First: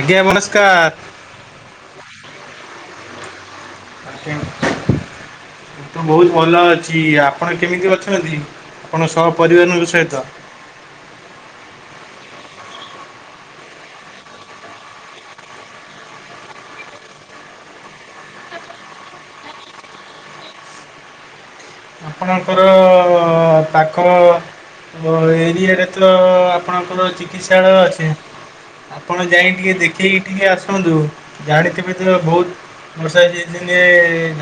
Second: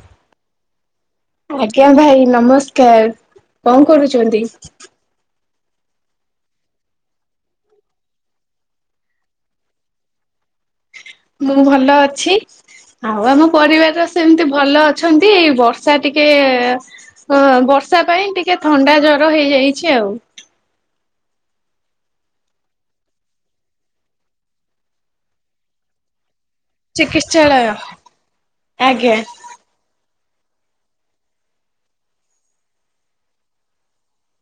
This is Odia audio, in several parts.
ଆଜ୍ଞା ନମସ୍କାର। ଆଜ୍ଞା ଭାଇ ନମସ୍କାର। କଣ କରୁଚନ୍ତି? ଏ ତ ବହୁତ ଭଲ ଅଛି। ଆପଣ କେମିତି ଅଛନ୍ତି ଆପଣ ସ ପରିବାରଙ୍କ ସହିତ? ମୁଁ ଭଲ ଅଛି। ଆଉ ଆମ ପରିବାର ସେମିତି ଭଲ ଅଛନ୍ତି। ଏଇ ବର୍ଷା ଟିକେ ଅ ବର୍ଷା ପାଇଁ ଟିକେ ଥଣ୍ଡା ଜର ହେଇଯାଇଚି ଆଉ। ଆପଣଙ୍କର ପାଖ ଏରିଆଟ ତ ଆପଣଙ୍କର ଚିକିତ୍ସାଳୟ ଅଛି, ଆଜ୍ଞା ଆପଣ ଯାଇ ଟିକେ ଦେଖିକି ଟିକେ ଆସନ୍ତୁ। ଜାଣିଥିବେ ତ ବହୁତ ବର୍ଷା ହେଛି ଦିନେ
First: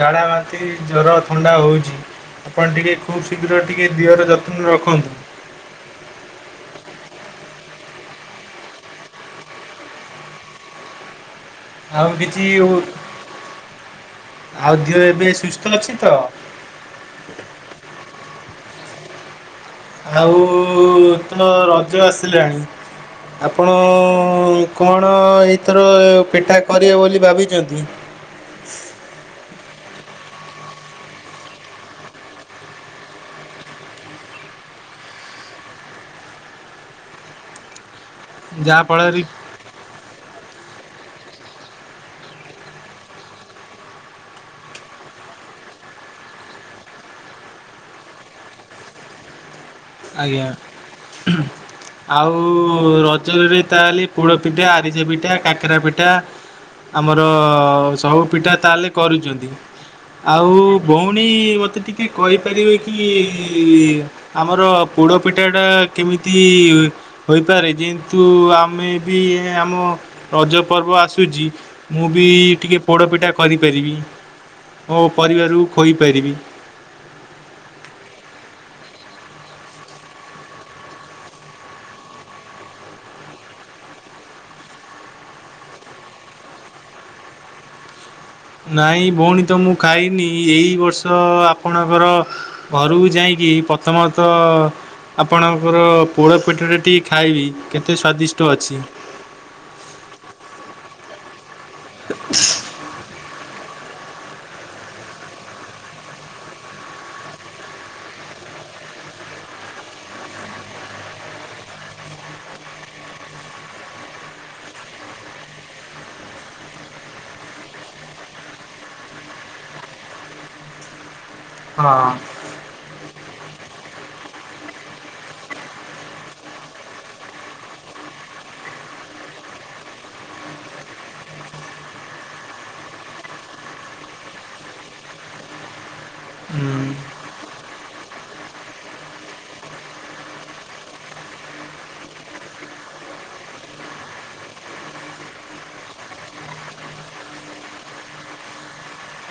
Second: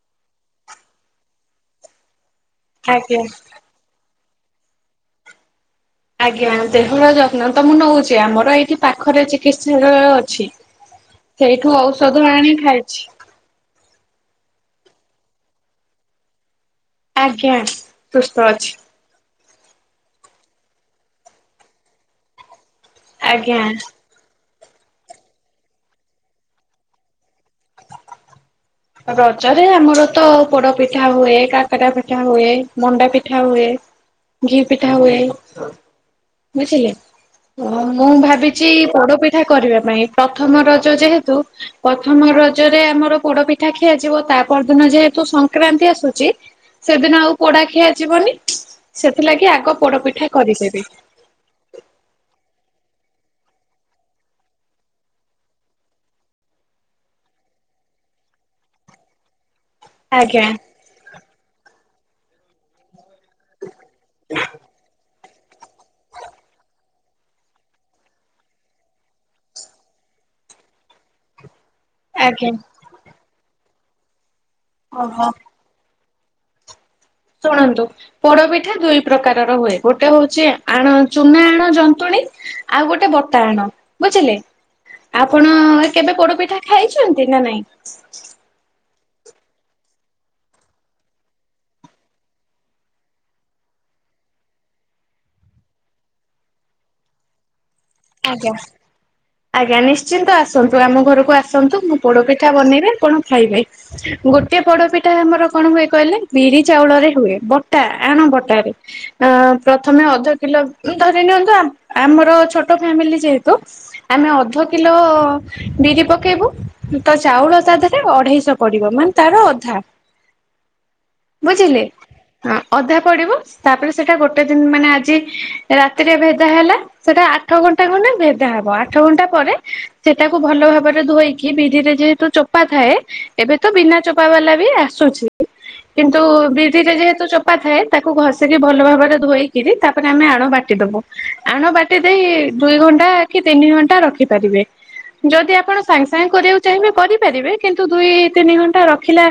ଝାଡ଼ ଭନ୍ତି ଜର ଥଣ୍ଡା ହଉଚି। ଆପଣ ଟିକେ ଆଜ୍ଞା। ଖୁବ୍ ଶୀଘ୍ର ଟିକେ ଦିଅର ଯତ୍ନ ଯତ୍ନ ରଖନ୍ତୁ। ଆଜ୍ଞା ଦେହର ଯତ୍ନ ତ ମୁଁ ନଉଚି, ଆମର ଏଇଠି ପାଖରେ ଚିକିତ୍ସାଳୟ ଅଛି। ସେଇଠୁ ଆଉ ଔଷଧ କିଛି ଆଣି ଖାଇଛି। ଆଉ ଦିଅ ଏବେ ସୁସ୍ଥ ଅଛି ତ? ଆଜ୍ଞା ସୁସ୍ଥ ଅଛି। ଆଉ ତମ ରଜ ଆସିଲାଣି? ଆଜ୍ଞା। ଆପଣ କଣ ଏଥର ପିଠା କରିବେ ବୋଲି ଭାବିଛନ୍ତି? ରଜରେ ଆମର ତ ପୋଡ ପିଠା ହୁଏ, କାକରା ପିଠା ହୁଏ, ମଣ୍ଡା ପିଠା ହୁଏ, ଘି ପିଠା ହୁଏ ବୁଝିଲେ। ଓ ମୁଁ ଭାବିଚି ଯାହାଫଳରେ ପୋଡପିଠା କରିବା ପାଇଁ ପ୍ରଥମର ଯେହେତୁ ପ୍ରଥମ ରଜରେ ଆମର ପୋଡପିଠା ପିଠା ଖିଆଯିବ ତା ପର ଦିନ ଯେହେତୁ ସଂକ୍ରାନ୍ତି ଆସୁଚି, ସେଦିନ ଆଉ ପୋଡା ଖିଆଯିବନି ସେଥିଲାଗି ଆଗ ପୋଡପିଠା ଆଜ୍ଞା କରିଦେବି ଆଉ ର ରଜରେ ତାହେଲେ ପୋଡ଼ ପିଠା ଆରିସା ପିଠା କାକରା ପିଠା ଆମର ସବୁ ପିଠା ତାହେଲେ କରୁଛନ୍ତି। ଆଜ୍ଞା ଆଉ ଭଉଣୀ ମତେ ଟି କିଏ କହିପାରିବେ କି କି ଆମର ପୋଡ଼ ପିଠାଟା କେମିତି ହୋଇପାରେ ଯେହେତୁ ଆମେ ବି ଆମ ରଜ ପର୍ବ ଆସୁଛି। ମୁଁ ବି ଆଜ୍ଞା ଟିକେ ପୋଡ଼ପିଠା କରି କରିପାରିବି। ଓ ଓହୋ ପରିବାରରୁ ଖୋଇ ଫେରିବି। ଶୁଣନ୍ତୁ ପୋଡପିଠା ଦୁଇ ପ୍ରକାରର ହୁଏ ଗୋଟେ ହଉଛି ଆଣ ଚୁନା ଆଣ ଜନ୍ତୁଣୀ ଆଉ ଗୋଟେ ବତା ଆଣ ବୁଝିଲେ। ଆପଣ କେବେ ପୋଡପିଠା ଖାଇଛନ୍ତି ନା ନାଇଁ? ନାଇଁ ଭଉଣୀ ତ ମୁଁ ଖାଇନି ଏଇ ବର୍ଷ ଆପଣଙ୍କର ଘର ଘରକୁ ଯାଇକି ପ୍ରଥମତଃ ଆପଣଙ୍କର ପୋଡ ପିଠାଟା ଟିକେ ଖାଇବି। କେତେ ସ୍ଵାଦିଷ୍ଟ ଆଜ୍ଞା। ଅଛି ଆଜ୍ଞା ନିଶ୍ଚିନ୍ତ ଆସ ନ୍ତୁ ଆମ ଘରକୁ ଆସ ଆସନ୍ତୁ ମୁଁ ପୋଡପିଠା ବନେଇବେ ଆପଣ ଖାଇବେ ଗୋଟେ ପୋଡପିଠା ଆମର କଣ ହୁଏ କହିଲେ ବିରି ଚାଉଳରେ ହୁଏ ବଟା ଆଣ ବଟାରେ ଅ ପ୍ରଥମେ ଅଧ କିଲୋ ଧରି ନିଅନ୍ତୁ ଆମର ଛୋଟ ଛୋଟ ଫ୍ୟାମିଲି ଯେହେତୁ ଆମେ ଅଧ କିଲୋ ବିରି ପକେଇବୁ ତ ଚାଉଳ ତା ଦେହରେ ଅଢେଇଶ ପଡିବ ମାନେ ତାର ଅଧା। ବୁଝିଲେ ଆ- ଅଧା ପଡିବ ତାପରେ ସେଟା ଗୋଟେ ଦିନ ମାନେ ଆଜି ରାତିରେ ଭେଦା ହେଲା ସେଟା ଆଟ୍ ଆଠ ଘଣ୍ଟା ଖଣ୍ଡେ ଭେଦା ହବ ଆଠ ଘଣ୍ଟା ପରେ ସେଟାକୁ ଭଲ ଭାବରେ ଧୋଇକି ବିରିରେ ଯେହେତୁ ଚୋପା ଥାଏ ଏବେ ତ ବିନା ଚୋପା ବାଲା ବି ଆସୁଛି କିନ୍ତୁ ହଁ ବିରିରେ ଯେହେତୁ ଚୋପା ଥାଏ ତାକୁ ଘଷିକି ଭଲ ଭାବରେ ଧୋଇକିରି ତାପରେ ଆମେ ଆଣୁ ବାଟିଦବୁ ଆଣବାଟି ସେଇ ଦୁଇ ଘଣ୍ଟା କି ତିନି ଘଣ୍ଟା ରଖିପାରିବେ ଯଦି ଆପଣ ସାଙ୍ଗେ ସାଙ୍ଗେ କରିବାକୁ ଚାହିଁବେ କରିପାରିବେ କିନ୍ତୁ ଦୁଇ ତିନି ଘଣ୍ଟା ରଖିଲା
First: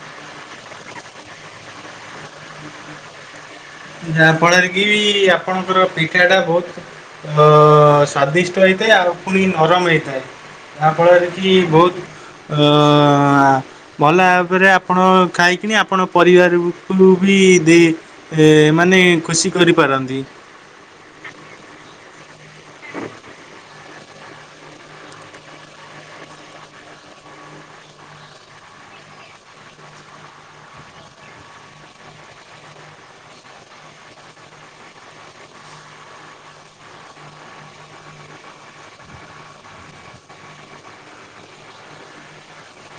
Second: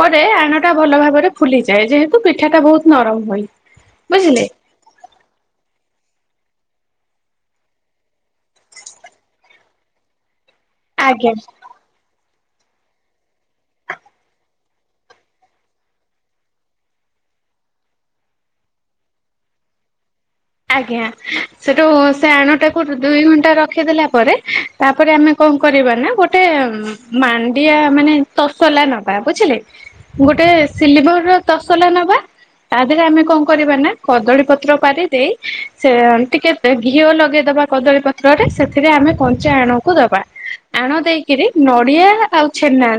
ପରେ ଆଣଟା ଭଲ ଭାବରେ ଫୁଲିଯାଏ ଯେହେତୁ ପିଠାଟା ବହୁତ ନରମ ହୁଏ। ଯାହା ବୁଝିଲେ। ଫଳରେ କି ଆପଣଙ୍କର ପିଠା ଟା ବହୁତ ଅ ସ୍ଵାଦିଷ୍ଟ ହେଇଥାଏ ଆଉ ପୁଣି ନରମ ହେଇଥାଏ। ଯାହାଫଳରେ ଆଜ୍ଞା କି ବହୁତ ଅ ଅ ଅ ଭଲ ଭାବରେ ଆପଣ ଖାଇକିନି ଆପଣ ପରିବାରକୁ ବି ଦେଇ ଏ ମାନେ ଖୁସି କରିପାରନ୍ତି। ଆଣ ତାକୁ ଦୁଇ ଘଣ୍ଟା ର ରଖିଦଲା ପରେ ତାପରେ ଆମେ କଣ କରିବା ନା ଗୋଟେ ମାଣ୍ଡିଆ ମାନେ ତସଲା ନବା ବୁଝିଲେ ଗୋଟେ ସିଲଭର ର ତସଲା ନବା ତା ଦେହରେ ଆମେ କଣ କରିବା ନା କଦଳୀ ପତ୍ର ପାରି ଦେଇ ସେ ଟିକେ ଘିଅ ଲଗେଇଦବା କଦଳୀ ପତ୍ରରେ ସେଥିରେ ଆମେ କଞ୍ଚା ଆଣୁକୁ ଦବା ଆଣ ଦେଇକିରି ନଡିଆ ଆଉ ଛେନା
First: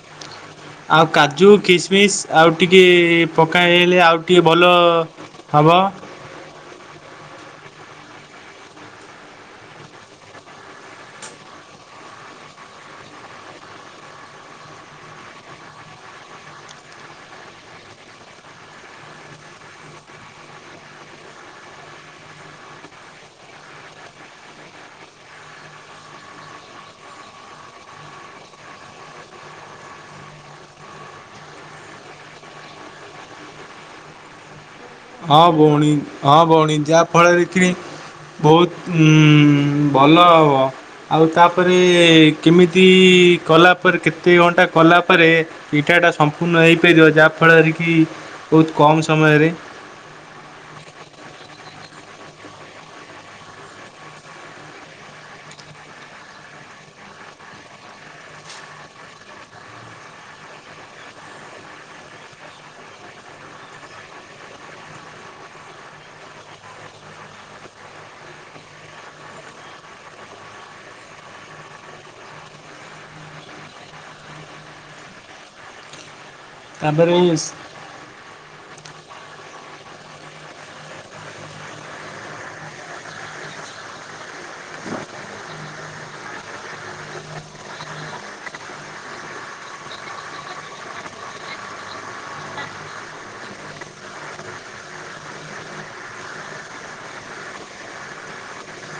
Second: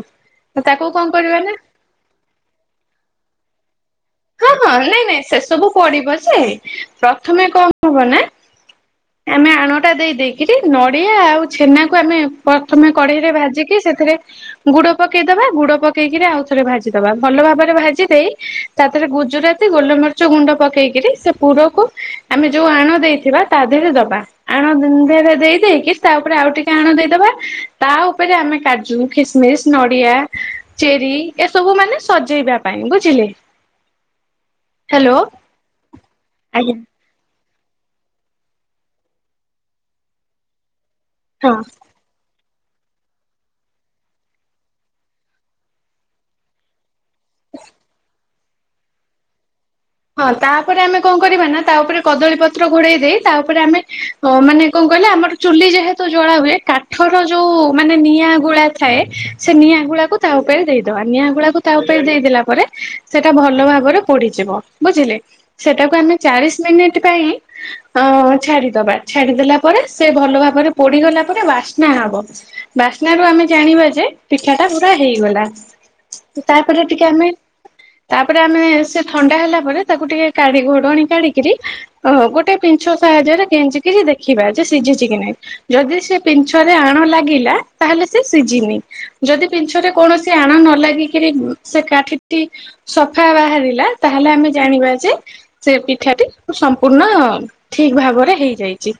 ତାକୁ କଣ ଆଉ କରିବା କାଜୁ ନା କିସମିସ ଆଉ ଟିକେ ପକାଏ ହଁ ହଁ ନାଇଁ ନାଇଁ ସେ ସବୁ ପଡିବ ଯେ ପ୍ରଥମେ କଁ ଣ ହବ ନା ଆମେ ଆଣଟା ଦେଇ ଦେଇକିରି ନଡିଆ ଆଉ ଛେନାକୁ ଆମେ ପ୍ରଥମେ କଢେଇରେ ଭାଜିିକି ସେଥିରେ ଗୁଡ ପକେଇଦବା ଗୁଡ ପକେଇକିରି ଆଉ ଥରେ ଭାଜିଦବା ଭଲ ଭାବରେ ଭାଜି ଦେଇ ତା ଦେହରେ ଗୁଜୁରାତି ଗୋଲମରିଚ ଗୁଣ୍ଡ ପକେଇକିରି ସେ ପୁରକୁ ଆମେ ଯୋଉ ଆଣ ଦେଇଥିବା ତା ଦେହରେ ଦବା ଆଣରେ ଦେଇ ଦେଇେଇକି ତା ଉପରେ ଆଉ ଟିକେ ଆଣ ଦେଇଦବା ତା ଉପରେ ଆମେ କାଜୁ ଖିସମିସ ନଡିଆ ଚେରି ଏସବୁ ମାନେ ସଜେଇବା ପାଇଁ ବୁଝିଲେ। ହ୍ୟାଲୋ ହଁ ଭଉଣୀ ହଁ ଭଉଣୀ ଆଜ୍ଞା ଯାହା ଫଳରେ କି ବହୁତ ଉଁ ଭଲ ହବ। ଆଉ ହଁ ତାପରେ ଏ- କେମିତି କଲା ପରେ କେତେ ଘଣ୍ଟା କଲା ପରେ ଏଇଟାଟା ସମ୍ପୂର୍ଣ୍ଣ ଏଇ େଇଦବ ଯାହା ଫଳରେ କି ବହୁତ କମ ସମୟରେ ହଁ ତାପରେ ଆମେ କଣ କରିବା ନା ତା ଉପରେ କଦଳୀ ପତ୍ର ଘୋଡେଇ ଦେଇ ତା ଉପରେ ଆମେ ମାନେ କଣ କହିଲ ଆମର ଚୁଲି ଯେହେତୁ ଜଳା ହୁଏ କାଠର ଯୋଉ ମାନେ ନିଆଁ ଗୁଳା ଥାଏ ସେ ନିଆଁ ଗୁଳାକୁ ତା ଉପରେ ଦେଇଦବା ନିଆଁ ଗୁଳାକୁ ତା ଉପରେ ଦେଇଦେଲା ପରେ ସେଟା ଭଲ ଭାବରେ ପୋଡିଯିବ। ବୁଝିଲେ ସେଟାକୁ ଆମେ ଚାଳିଶ ମିନିଟ ପାଇଁ ଛାଡିଦବା ଅଁ-ଛାଡିଦଲା ପରେ ସେ ଭଲ ଭାବରେ ପୋଡିଗଲା ପରେ ବାସ୍ନା ହବ ବାସ୍ନାରୁ ଆମେ ଜାଣିବା ଯେ ପିଠାଟା ପୁରା ହେଇଗଲା। ତାପରେ ଟିକେ ଆମେ ତାପରେ ଆମେ ସେ ଥଣ୍ଡା ହେଲା ତାକୁ ଟିକେ କାଢି-ଘୋଡଣୀ କାଢିକିରି ଗୋଟେ ପିଂଛ ସାହାଯ୍ୟରେ ଗେଞ୍ଜିକିରି ଦେଖିବା ଯେ ସିଝିଛି କି ନାହିଁ ଯଦି ସେ ପିଁଛରେ ଆଣ ଲାଗିଲା ତାହେଲେ ସେ ସିଝିନି ଯଦି ପିଛରେ କୌଣସି ଆଣ ନ ଲାଗିକିରି ସେ କାଠିଟି ସଫା ବାହାରିଲା ତାହେଲେ ଆମେ ଜାଣିବା ଯେ ସେ ପିଠାଟି ସମ୍ପୂର୍ଣ୍ଣ ଠିକ ଭାବରେ ହେଇଯାଇଛି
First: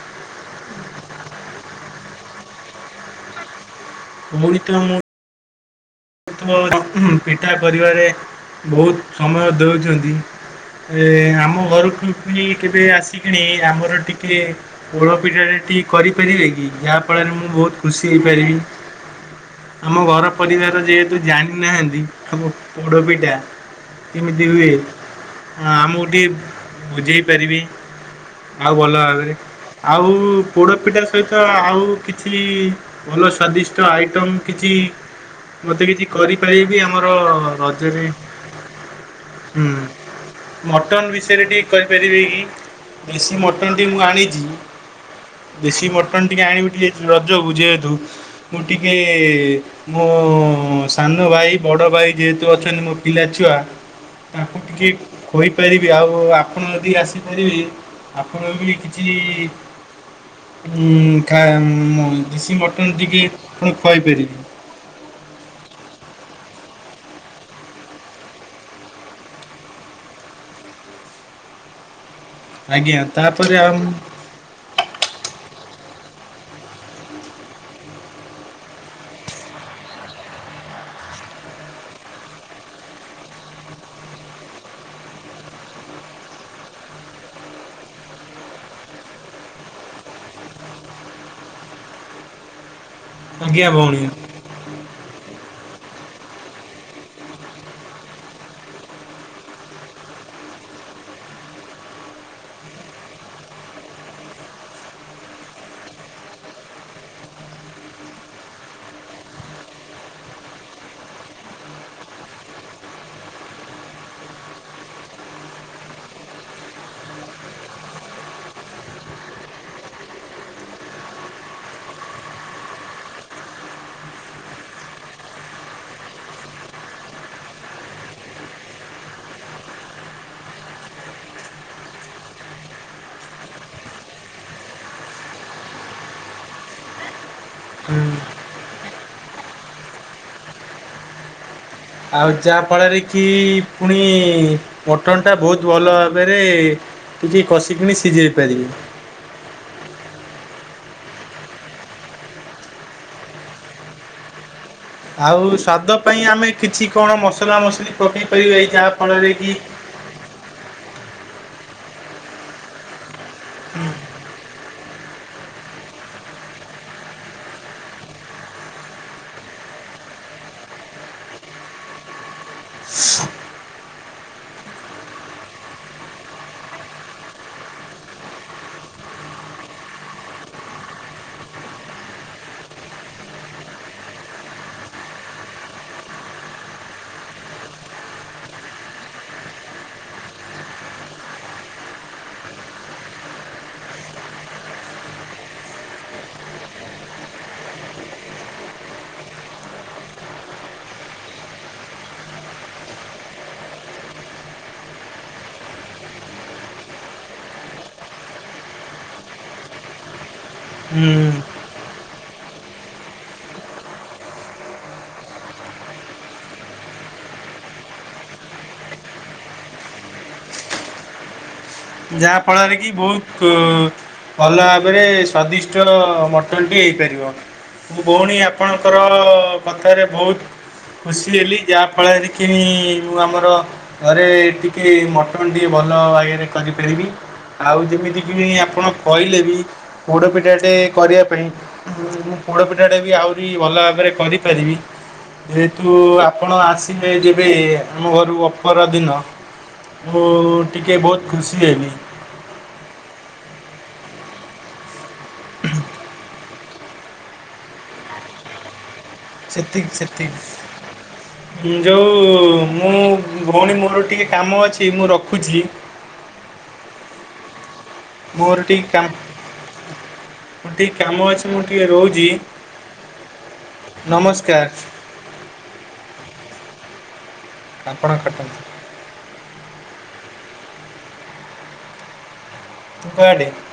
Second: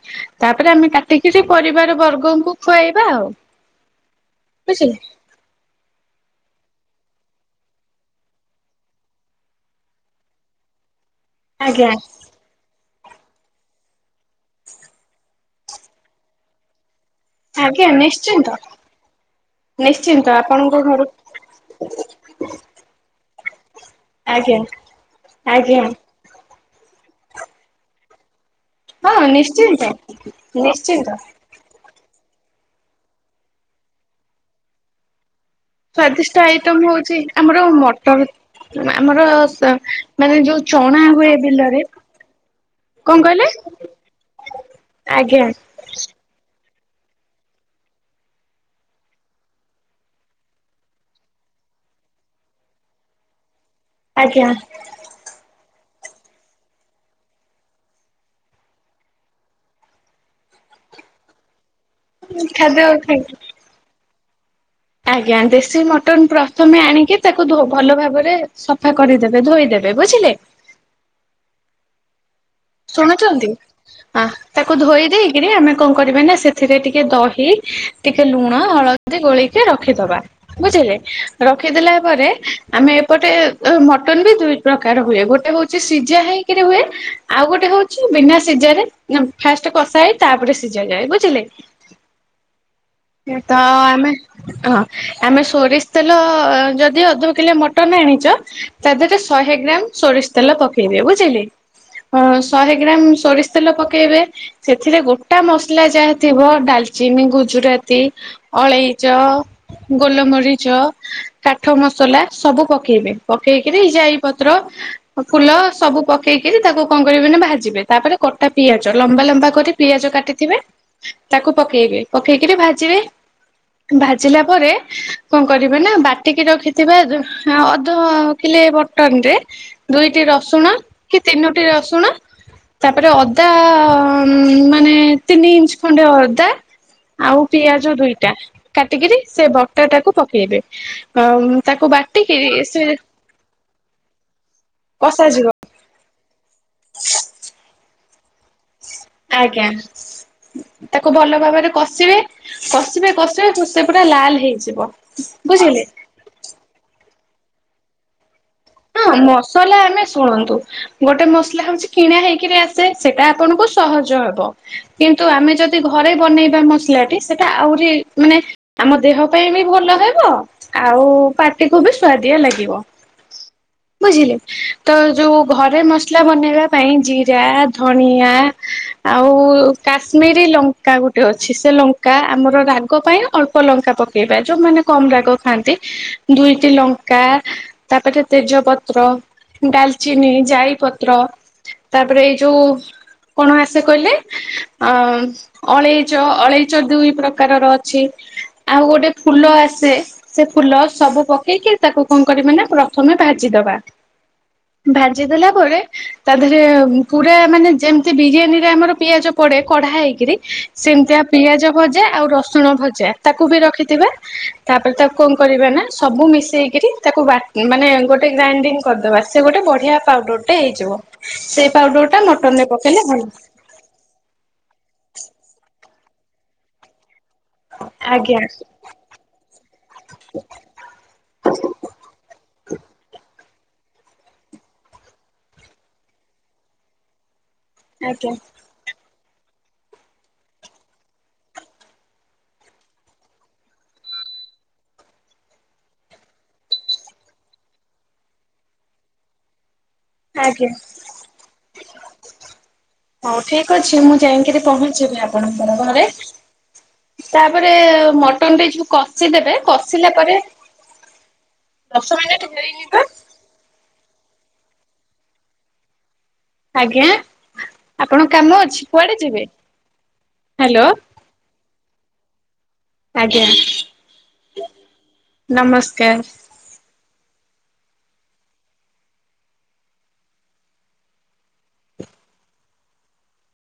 ତାପରେ ଆମେ କାଟିକିରି ପରିବାର ବର୍ଗଙ୍କୁ ଖୁଆଇବା ଆଉ। ବୁଝିଲେ। ଓ ପିଠା କରିବାରେ ବହୁତ ସମୟ ଦେଉଛନ୍ତି। ଆମ ଆଜ୍ଞା ଘରପଣି କେବେ ଆସ କିଣି ଆମର ଟିକିେ ଓଳପି଼ାରେ ଟିକଏ କରିପାରିବେ କି ଯା ଫଳରେ ମୁଁ ବହୁତ ଆଜ୍ଞା ଖୁସି ନିଶ୍ଚିନ୍ତ ହେଇପାରିବି ଆମ ଘର ନିଶ୍ଚିନ୍ତ ପରିବାର ଆପଣଙ୍କ ଘରୁ ଯେହେତୁ ଜାଣିନାହାନ୍ତି। ସବ ପୋଡପିଠ ତ କେମିତି ଆଜ୍ଞା। ହୁଏ ଆ ଆଜ୍ଞା ଆମ ଗୋଟେ ବୁଝେଇ ପାରିବି। ଆଉ ଭଲ ହଁ ଭାବରେ ନିଶ୍ଚିନ୍ତ ଆଉ ପୋଡପିଠା ନିଶ୍ଚିନ୍ତ ସହିତ ଆଉ କିଛି। କିଛି ଭଲ ସଵାଦିଷ୍ଟ ଆଇଟମ୍ କିଛି। ମତେ କିଛି ସ୍ଵାଦିଷ୍ଟ କରିପାରିବି। ଆଇଟମ ଆମର ହଉଛି ଆମର ରଜରେ ମଟର ଆମର ହୁଁ ମାନେ ଯୋଉ ଚଣା ମଟନ୍ ହୁଏ ବିଷୟରେ ଟିକେ ବିଲରେ କହିପାରିବେ କି କଣ ଦେଶୀ କହିଲେ ମଟନ୍ ଟି ମୁଁ ଆଣିଛି ଆଜ୍ଞା। ଦେଶୀ ମଟନ୍ ଟିକେ ଆଣିବି ଟିକେ ରଜକୁ ଯେହେତୁ ମୁଁ ଟିକଏ ମୋ ସାନ ଭାଇ ବଡ ଭାଇ ଯେହେତୁ ଅଛନ୍ତି ମୋ ପିଲା ଛୁଆ ଆଜ୍ଞା ତାକୁ ଟିକେ କହିୋଇ ପାରିବି ଆଉ ଆପଣ ଯଦି ଆସିପାରିବେ ଆପଣ ବି କିଛି। ଁ ଦଶି ଖାଦ୍ୟ ମଟନ୍ ଖାଇ ଟିକିେ ଆପଣ ଖୁଆଇପାରିବେ। ହୁଁ। ଆଜ୍ଞା ଦେଶୀ ମଟନ ପ୍ରଥମେ ଆଣିକି ତାକୁ ଭଲ ଭାବରେ ସଫା କରିଦବେ ଧୋଇଦବେ ବୁଝିଲେ। ଆଜ୍ଞା ଶୁଣୁଛନ୍ତି ତାପରେ ଆଉ ତାକୁ ଧୋଇ ଦେଇକରି ଆମେ କଣ କରିବ ନା ସେଥିରେ ଟିକେ ଦହି ଟିକେ ଲୁଣ ହଳଦୀ ଗୋଳେଇକି ରଖିଦବା ବୁଝିଲେ ରଖିଦଲା ପରେ ଆମେ ଏପଟେ ମଟନ ବି ଦୁଇ ପ୍ରକାର ହୁଏ ଗୋଟେ ହଉଛି ସିଝା ହେଇକିରି ହୁଏ। ଆଉ ଗୋଟେ ହଉଛି ବିନା ସିଝାରେ ଫାଷ୍ଟ କଷା ହେଇ ତାପରେ ସିଝ ଯାଏ ବୁଝିଲେ। ତ ଆଜ୍ଞା ଭଉଣୀ ଆମେ ହଁ ଆମେ ସୋରିଷ ତେଲ ଯଦି ଅଧ କିଲୋ ମଟନ ଆଣିଛ ତା ଦେହରେ ଶହେ ଗ୍ରାମ ସୋରିଷ ତେଲ ପକେଇବି ବୁଝିଲି। ଶହେ ଗ୍ରାମ ସୋରିଷ ତେଲ ପକେଇବେ ସେଥିରେ ଗୋଟା ମସଲା ଯାହା ଥିବ ଡାଲଚିନି ଗୁଜୁରାତି ଅଳେଇଚ ଗୋଲମରିଚ କାଠ ମସଲା ସବୁ ପକେଇବେ ପକେଇକରି ଜାଇ ପତ୍ର ଫୁଲ ସବୁ ପକେଇକରି ତାକୁ କଣ କରିବେ ନା ଭାଜିବେ ତାପରେ କଟା ପିଆଜ ଲମ୍ବା ଲମ୍ବା କରି ପିଆଜ କାଟିଥିବେ ତାକୁ ପକେଇବେ ପକେଇକରି ଭାଜିବେ ଭାଜିଲା ପରେ କଣ କରିବେ ନା ବାଟିକି ରଖିଥିବା ଅଧିଲେ ବଟନ ରେ ଦୁଇଟି ରସୁଣ କି ତିନୋ ଗୋେ ରସୁଣ ତାପରେ ଅଦା ମାନେ ତିନି ଇଞ୍ଚ ଖଣ୍ଡେ ଅଦା ଆଉ ପିଆଜ ଦୁଇଟା କାଟିକିରି ସେ ବଟର ଟାକୁ ପକେଇବେ। ତାକୁ ଆଉ ବାଟିକିରି ଯାହା ସେ ଫଳରେ କି ପୁଣି ମଟନ୍ ଟା କଷାଯିବ ବହୁତ ଭଲ ଭାବରେ କିିକ କ। ଚିକଣି ସିଝେଇ ପାରିବି। ଆଜ୍ଞା ତାକୁ ଭଲ ଭାବରେ କଷିବେ କଷିବେ କଷିବେ ସେ ପୁରା ଲାଲ ହେଇଯିବ। ଆଉ ବୁଝିଲେ ସ୍ଵାଦ ପାଇଁ ଆମେ କିଛି କଣ ମସ ମସଲା ମସଲି ପକେଇ ପାରିବ ଏଇ ଯାହା ହଁ ଫଳରେ କି ମସଲା ଆମେ ଶୁଣନ୍ତୁ। ଗୋଟେ ମସଲା ହଉଛି କିଣା ହେଇକିରି ଆସେ ସେଟା ଆପଣଙ୍କୁ ହୁଁ ସହଜ ହବ କିନ୍ତୁ ଆମେ ଯଦି ଘରେ ବନେଇବା ମସଲାଟି ସେଟା ଆହୁରି ମାନେ ଆମ ଦେହ ପାଇଁ ବି ଭଲ ହେବ ଆଉ ପାଟିକୁ ବି ସୁଵାଦିଆ ଲାଗିବ। ବୁଝିଲେ ତ ଯୋଉ ଘରେ ମସଲା ବନେଇବା ପାଇଁ ଜିରା ଧଣିଆ ଆଉ କାଶ୍ମିରୀ ଲଙ୍କା ଗୋଟେ ଅଛି ସେ ଲଙ୍କା ଆମର ରାଗ ପାଇଁ ଅଳ୍ପ ଲଙ୍କା ପକେଇବା ଯୋଉମାନେ କମ ରାଗ ଖାଆନ୍ତି ଦୁଇଟି ଲଙ୍କା ତାପରେ ତେଜପତ୍ର ଡାଲଚିନି ଜାଇ ପତ୍ର ତାପରେ ଏଇ ଯୋଉ କଣ ଆସେ କହିଲେ ଅ ଅଳେଇଚ ଅଳେଇଚ ଦୁଇ ପ୍ରକାରର ଅଛି ଆଉ ଗୋଟେ ଫୁଲ ଆସେ ସେ ଫୁଲ ସବୁ ପକେଇକି ତାକୁ କଣ କରିବ ନା। ତମେ ଭାଜିଦବା ଭାଜିଦଲା ପରେ ତା ଦେହରେ ପୁରା ମାନେ ଯେମିତି ବିରିୟାନୀରେ ଆମର ପିଆଜ ପଡେ କଢା ହେଇକରି ସେମିତିଆ ପିଆଜ। ଭଜା ଆଉ ରସୁଣ ଭଜା ତାକୁ ବି ରଖିଥିବା। ତାପରେ ତାକୁ କଣ କରିବା ନା ସବୁ ମିଶେଇକରି ତାକୁ ବା ମାନେ ଗୋଟେ ଗ୍ରାଇଣ୍ଡିଙ୍ଗ କରିଦବା ସେ ଗୋଟେ ବଢିଆ ପାଉଡରଟେ ହେଇଯିବ ସେ। ଯାହା ଫଳରେ କି ବହୁତ ଭଲ। ଵାଷ୍ଟ। ମଟନ ଟି ହେଇପାରିବ। ମୁଁ ଭଉଣୀ ଆଜ୍ଞା ଆପଣଙ୍କର? କଥାରେ ବହୁତ ଖୁସି ହେଲି ଯାହାଫଳରେ କି ମୁଁ ଆମର। ଘରେ ଟିକେ ମଟନ ଟିକେ ଭଲ ଆଗରେ କରି ପାରିବି। ଆଉ ଆଜ୍ଞା ଯେମିତିକ ଆପଣ। କହିଲେ ବି ପୋଡ଼ପିଠାଟେ କରିବା ପାଇଁ ମୁଁ ପୋଡ଼ପିଠାଟେ ବି ଆହୁରି ଭଲ ଭାବରେ କରିପାରିବି ଯେହେତୁ ଆପଣ ଆସିବେ ଯେବେ ଆମ ଘରୁ ଅଫର ଦିନ। ମୁ ଆଜ୍ଞା ଟିକେ ବହୁତ ଖୁସି ହେବି। ହଉ ଠିକ ଅଛି ମୁଁ ଯାଇକିରି ପହଞ୍ଚିବି ଆପଣଙ୍କର ଘରେ ତାପରେ ମଟନ ରେ ଯୋଉ କଷିଦେବେ ସେତିକି କଷିଲା ପରେ ସେତିକି ଯୋଉ ଦଶ ମିନିଟ ହେଇନି ମୁଁ ପା ଭଉଣୀ ମୋରରୁ ଟିକେ କାମ ଅଛି। ଏ ମୁଁ ରଖୁଛି। ଆଜ୍ଞା। ଆପଣ କାମ ମୋର ଅଛି ଟିକେ କାମ କୁଆଡେ ଯିବେ ମୋର ହ୍ୟାଲୋ ଟିକେ କାମ ଅଛି ମୁଁ ଟିକେ ରହୁଛି ଆଜ୍ଞା ନମସ୍କାର ନମସ୍କାର। ଆପଣ କଟନ୍ତୁ। ଉପ [unintelligible]